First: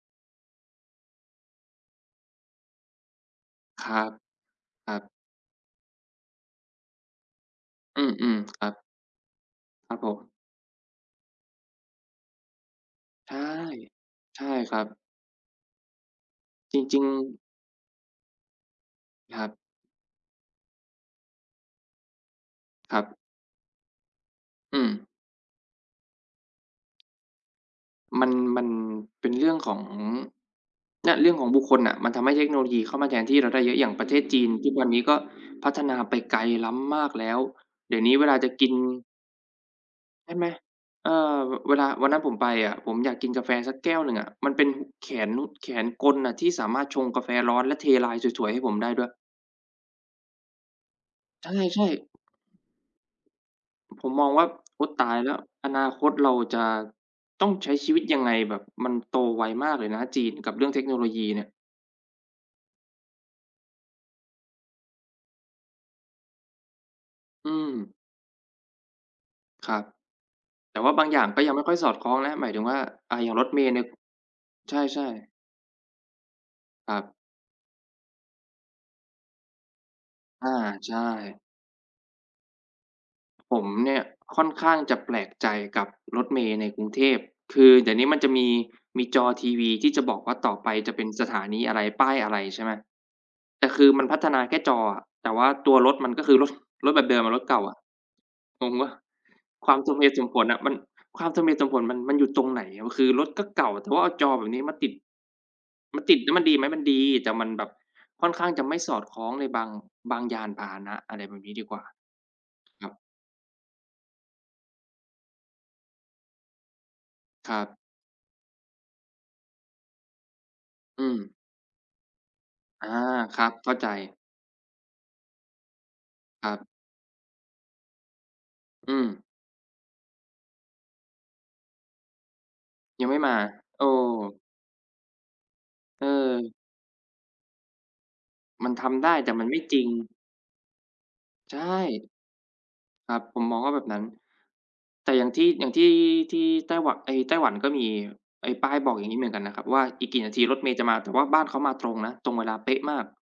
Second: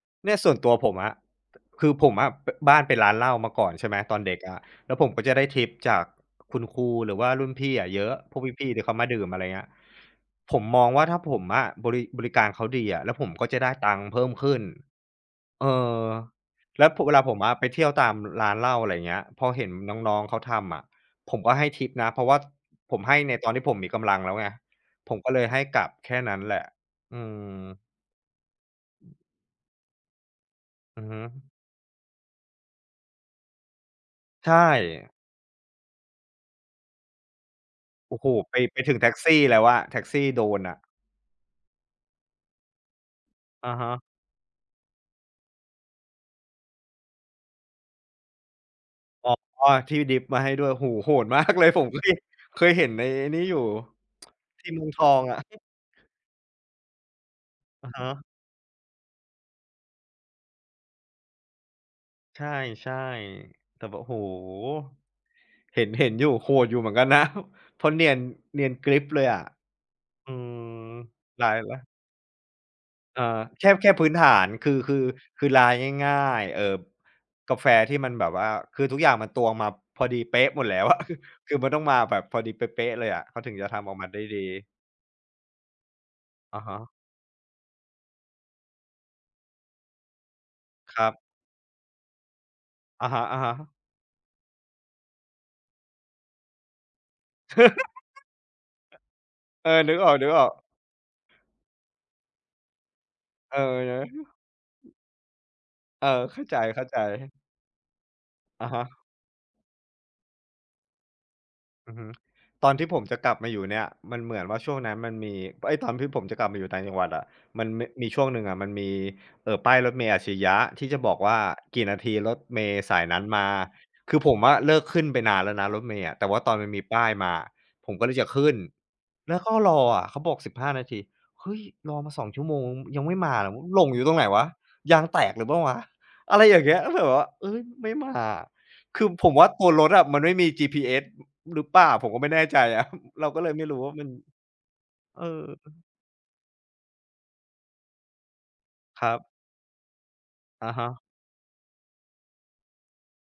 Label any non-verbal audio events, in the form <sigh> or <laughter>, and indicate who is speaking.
Speaker 1: เนี่ย ส่วนตัวผมอะ คือผมอะ ป บ้านเป็นร้านเหล้ามาก่อน
Speaker 2: ค
Speaker 1: ใช่
Speaker 2: ร
Speaker 1: ไห
Speaker 2: ั
Speaker 1: ม
Speaker 2: บ
Speaker 1: ตอนเด็กอะ
Speaker 2: ค
Speaker 1: แล
Speaker 2: ร
Speaker 1: ้
Speaker 2: ั
Speaker 1: ว
Speaker 2: บ
Speaker 1: ผมก็จะได้ทิปจากคุณครู หรือว่ารุ่นพี่อะเ
Speaker 2: อื
Speaker 1: ยอะ พ
Speaker 2: ม
Speaker 1: วก
Speaker 2: ๆ ค
Speaker 1: พ
Speaker 2: รั
Speaker 1: ี่
Speaker 2: บ
Speaker 1: ๆ ที่เขามาดื่ม อะไรเงี้ย
Speaker 2: ครับผม
Speaker 1: ผมมองว่าถ้าผมอะบริ บริการเขาดีอะ แล้วผ
Speaker 2: ใ
Speaker 1: ม
Speaker 2: ช่
Speaker 1: ก็จะได้ตังค์เพิ่ม
Speaker 2: ใช
Speaker 1: ข
Speaker 2: ่
Speaker 1: ึ้น
Speaker 2: ครับ
Speaker 1: เออ
Speaker 2: จ
Speaker 1: แล้ว
Speaker 2: ร
Speaker 1: ผ
Speaker 2: ิง
Speaker 1: เวลาผ
Speaker 2: ๆ
Speaker 1: มอะไปเที่ยวตามร้านเหล้า อะไรเงี้ย
Speaker 2: คร
Speaker 1: พ
Speaker 2: ั
Speaker 1: อ
Speaker 2: บ
Speaker 1: เห็นน้อง ๆ เขาทำอะ ผมก็ให้ทิปนะ เพราะว่า
Speaker 2: ค
Speaker 1: ผ
Speaker 2: ร
Speaker 1: ม
Speaker 2: ั
Speaker 1: ให้
Speaker 2: บ
Speaker 1: ในตอนที่ผมมีกำลังแล้วไง
Speaker 2: อืม
Speaker 1: ผมก็เลยให้กลับแค่นั้นแหละ อืม
Speaker 2: มัน มันเป็นเรื่องของ
Speaker 1: อือ
Speaker 2: เนี
Speaker 1: ฮ
Speaker 2: ่
Speaker 1: ึ
Speaker 2: ย เรื่องของบุคคลน่ะ มันทำให้เทคโนโลยีเข้ามาแทนที่เราได้เยอะ อย่างประเทศจี
Speaker 1: ใช
Speaker 2: น ทุกวันนี้ก
Speaker 1: ่
Speaker 2: ็พัฒนาไปไกลล้ำมากแล้ว เดี๋ยวนี
Speaker 1: โอ
Speaker 2: ้
Speaker 1: ้
Speaker 2: เว
Speaker 1: โฮ
Speaker 2: ลาจะ
Speaker 1: ไป
Speaker 2: กิน
Speaker 1: ไปถึงแท็กซี่แล้วอะ แท็กซี่
Speaker 2: ใช่ไหม?
Speaker 1: Drone อะ
Speaker 2: เออ ว เวลา วันนั้นผมไปอะ ผมอยากกินกาแฟ
Speaker 1: อ
Speaker 2: ส
Speaker 1: ะ
Speaker 2: ัก
Speaker 1: ฮ
Speaker 2: แก้
Speaker 1: ะ
Speaker 2: วหนึ่งอะ มันเป็นแขนลุด แขนกลอะที่สามารถชงกาแฟร้อน และเทลายสวย ๆ ให้ผมได้ด้วย
Speaker 1: อ๋อ ที่ดริปมาให้ด้วย โอ้โฮ โหด มา
Speaker 2: ใ
Speaker 1: กเลย
Speaker 2: ช
Speaker 1: ผ
Speaker 2: ่
Speaker 1: มก็
Speaker 2: ๆ
Speaker 1: เคย เคยเห็นในไอ้นี่อยู่
Speaker 2: ผมมองว่า
Speaker 1: <tsk> ที่
Speaker 2: โ
Speaker 1: เ
Speaker 2: อ
Speaker 1: มื
Speaker 2: ๊
Speaker 1: อ
Speaker 2: ย
Speaker 1: งท
Speaker 2: ต
Speaker 1: อ
Speaker 2: าย
Speaker 1: ง
Speaker 2: แล้
Speaker 1: อ
Speaker 2: ว!
Speaker 1: ะ <chuckles>
Speaker 2: อนาคตเราจะ ต้องใช้ช
Speaker 1: อะ
Speaker 2: ีวิ
Speaker 1: ฮ
Speaker 2: ตยั
Speaker 1: ะ
Speaker 2: งไง? แบบมันโตไวมากเลยนะ จีนกับเรื่องเทคโนโลยีเนี่ย
Speaker 1: ใช่ ๆ แต่แบบ โอ้โฮ เห็น เห็นอยู่ โหดอยู่เหมือนกันนะ
Speaker 2: อื
Speaker 1: เพราะ
Speaker 2: ม
Speaker 1: เนียน เนียนกริ๊บเลยอะ
Speaker 2: ครับ
Speaker 1: อืม
Speaker 2: แต่ว่าบางอย่างก็
Speaker 1: ลา
Speaker 2: ยั
Speaker 1: ย
Speaker 2: งไม่ค่
Speaker 1: ล
Speaker 2: อยส
Speaker 1: ะ
Speaker 2: อดคล้องนะ หมายถึงว่า อะ
Speaker 1: เอ
Speaker 2: อย่าง
Speaker 1: อ
Speaker 2: รถเม
Speaker 1: แค
Speaker 2: ล
Speaker 1: ่
Speaker 2: ์เนี่
Speaker 1: แ
Speaker 2: ย
Speaker 1: ค่พื้นฐาน ค
Speaker 2: ใ
Speaker 1: ือ คื
Speaker 2: ช
Speaker 1: อ
Speaker 2: ่ ๆ
Speaker 1: คือลายง่าย ๆ เอ่อ
Speaker 2: ครับ
Speaker 1: กาแฟที่มันแบบว่า คือทุกอย่างมันตวงมาพอดีเป๊
Speaker 2: อา
Speaker 1: ะหมดแล้ว
Speaker 2: ใช
Speaker 1: อะ <chuckles>
Speaker 2: ่
Speaker 1: คือมันต้องมาแบบพอดีเป๊ะ ๆ เลยอะ เขาถึ
Speaker 2: ผ
Speaker 1: งจ
Speaker 2: ม
Speaker 1: ะทำอ
Speaker 2: เน
Speaker 1: อ
Speaker 2: ี่
Speaker 1: ก
Speaker 2: ย
Speaker 1: มาได้ด
Speaker 2: ค่อน
Speaker 1: ี
Speaker 2: ข้างจะแปลกใจกับรถเมล
Speaker 1: อ
Speaker 2: ์
Speaker 1: ะ
Speaker 2: ใน
Speaker 1: ฮ
Speaker 2: กรุง
Speaker 1: ะ
Speaker 2: เทพ คือเดี๋ยวนี้มันจะมี มีจอทีวีที่จะบอกว่าต่อไปจ
Speaker 1: ค
Speaker 2: ะเ
Speaker 1: ร
Speaker 2: ป็น
Speaker 1: ับ
Speaker 2: สถานีอะไร ป้ายอะไร ใช่ไหม
Speaker 1: อะฮะ
Speaker 2: แต่
Speaker 1: ๆ
Speaker 2: คือมันพัฒนาแค่จออะ แต่ว่าตัวรถมันก็คือ รถ รถแบบเดิมอะ รถเก่าอะ
Speaker 1: <laughs>
Speaker 2: งงเปล่า?
Speaker 1: เอ
Speaker 2: ค
Speaker 1: อ
Speaker 2: วามส
Speaker 1: นึ
Speaker 2: ม
Speaker 1: ก
Speaker 2: เห
Speaker 1: อ
Speaker 2: ตุสมผ
Speaker 1: อ
Speaker 2: ล
Speaker 1: ก
Speaker 2: น่ะ
Speaker 1: ๆ
Speaker 2: มัน ความสมเหตุสมผลมัน มันอยู่ตรงไหน? คือรถก็
Speaker 1: เอ
Speaker 2: เก่า แต่ว่า
Speaker 1: อ
Speaker 2: เอาจอ
Speaker 1: <chuckles>
Speaker 2: แบบนี้มาติด มัน
Speaker 1: เออ
Speaker 2: ติดแล้ว
Speaker 1: เข
Speaker 2: มั
Speaker 1: ้
Speaker 2: น
Speaker 1: า
Speaker 2: ดี
Speaker 1: ใ
Speaker 2: ไหม มันด
Speaker 1: จ
Speaker 2: ี แต่
Speaker 1: ๆ
Speaker 2: มันแบบค่อนข้างจ
Speaker 1: อ
Speaker 2: ะ
Speaker 1: ะ
Speaker 2: ไม
Speaker 1: ฮ
Speaker 2: ่
Speaker 1: ะ
Speaker 2: สอดคล้องในบาง บางยานพาหนะ อะไรแบบนี้ดีกว่า
Speaker 1: อือฮึ ตอนที
Speaker 2: ค
Speaker 1: ่
Speaker 2: รับ
Speaker 1: ผมจะกลับมาอยู่เนี่ย มันเหมือนว่าช่วงนั้นมันมี เอ๊ย ตอนที่ผมจะกลับมาอยู่ต่างจังหวัดอะ
Speaker 2: คร
Speaker 1: ม
Speaker 2: ั
Speaker 1: ัน
Speaker 2: บ
Speaker 1: ม มีช่วงหนึ่งอะ มันมี เอ่อ ป้ายรถเมล์อัจฉริยะที่จะ
Speaker 2: อื
Speaker 1: บอกว
Speaker 2: ม
Speaker 1: ่า กี่นาทีรถเมล์
Speaker 2: อา
Speaker 1: สายนั้น
Speaker 2: ค
Speaker 1: ม
Speaker 2: ร
Speaker 1: า
Speaker 2: ับ เข้าใจ
Speaker 1: คือผมอะเลิกขึ้นไปนานแล้วนะ รถเมล์อะ แต่ว่า
Speaker 2: ค
Speaker 1: ต
Speaker 2: รั
Speaker 1: อน
Speaker 2: บ
Speaker 1: มันมีป้ายมาอะ ผมก็เลยจะขึ้น
Speaker 2: อืม
Speaker 1: แล้วก็รออะ เขาบอก 15 นาที เฮ้ย รอมา 2 ชั่วโมงยั
Speaker 2: ยั
Speaker 1: ง
Speaker 2: ง
Speaker 1: ไม
Speaker 2: ไม
Speaker 1: ่
Speaker 2: ่
Speaker 1: ม
Speaker 2: ม
Speaker 1: า
Speaker 2: า
Speaker 1: อะ อ ห
Speaker 2: เอ
Speaker 1: ล
Speaker 2: อ
Speaker 1: งอยู่ตรงไหนวะ? ยางแตกหรือเปล่าวะ? อะไร
Speaker 2: เออ
Speaker 1: อย่างเงี้ย ก็เลยแบบว่า เฮ้ย ไม่มาอะ
Speaker 2: มันท
Speaker 1: ค
Speaker 2: ำ
Speaker 1: ื
Speaker 2: ไ
Speaker 1: อ
Speaker 2: ด้
Speaker 1: ผ
Speaker 2: แต่
Speaker 1: ม
Speaker 2: ม
Speaker 1: ว
Speaker 2: ั
Speaker 1: ่
Speaker 2: น
Speaker 1: า
Speaker 2: ไม่
Speaker 1: ตัว
Speaker 2: จร
Speaker 1: ร
Speaker 2: ิง
Speaker 1: ถอะมันไม่มี GPS อ
Speaker 2: ใช
Speaker 1: หรือเปล่า
Speaker 2: ่
Speaker 1: ผมก็ไม่แน่ใจ อะ
Speaker 2: ครับ
Speaker 1: เรา
Speaker 2: ผ
Speaker 1: ก็
Speaker 2: ม
Speaker 1: เล
Speaker 2: ม
Speaker 1: ย
Speaker 2: อ
Speaker 1: ไม
Speaker 2: ง
Speaker 1: ่
Speaker 2: ว่า
Speaker 1: รู
Speaker 2: แบ
Speaker 1: ้
Speaker 2: บ
Speaker 1: ว่
Speaker 2: น
Speaker 1: า
Speaker 2: ั้
Speaker 1: ม
Speaker 2: น
Speaker 1: ัน
Speaker 2: แต่อ
Speaker 1: เ
Speaker 2: ย
Speaker 1: อ
Speaker 2: ่างท
Speaker 1: อ
Speaker 2: ี่ อย่างที่ ที่ไต้หวะ ไอ้ไต้หวันก็มี ไอ้ป้ายบอกอ
Speaker 1: ค
Speaker 2: ย่า
Speaker 1: ร
Speaker 2: ง
Speaker 1: ั
Speaker 2: งี้เ
Speaker 1: บ
Speaker 2: หมือนกันนะครับว่า อีกกี่นาทีรถ
Speaker 1: อ
Speaker 2: เม
Speaker 1: ะ
Speaker 2: ล์จ
Speaker 1: ฮ
Speaker 2: ะม
Speaker 1: ะ
Speaker 2: า แต่ว่าบ้านเขามาตรงนะ ตรงเวลาเป๊ะมาก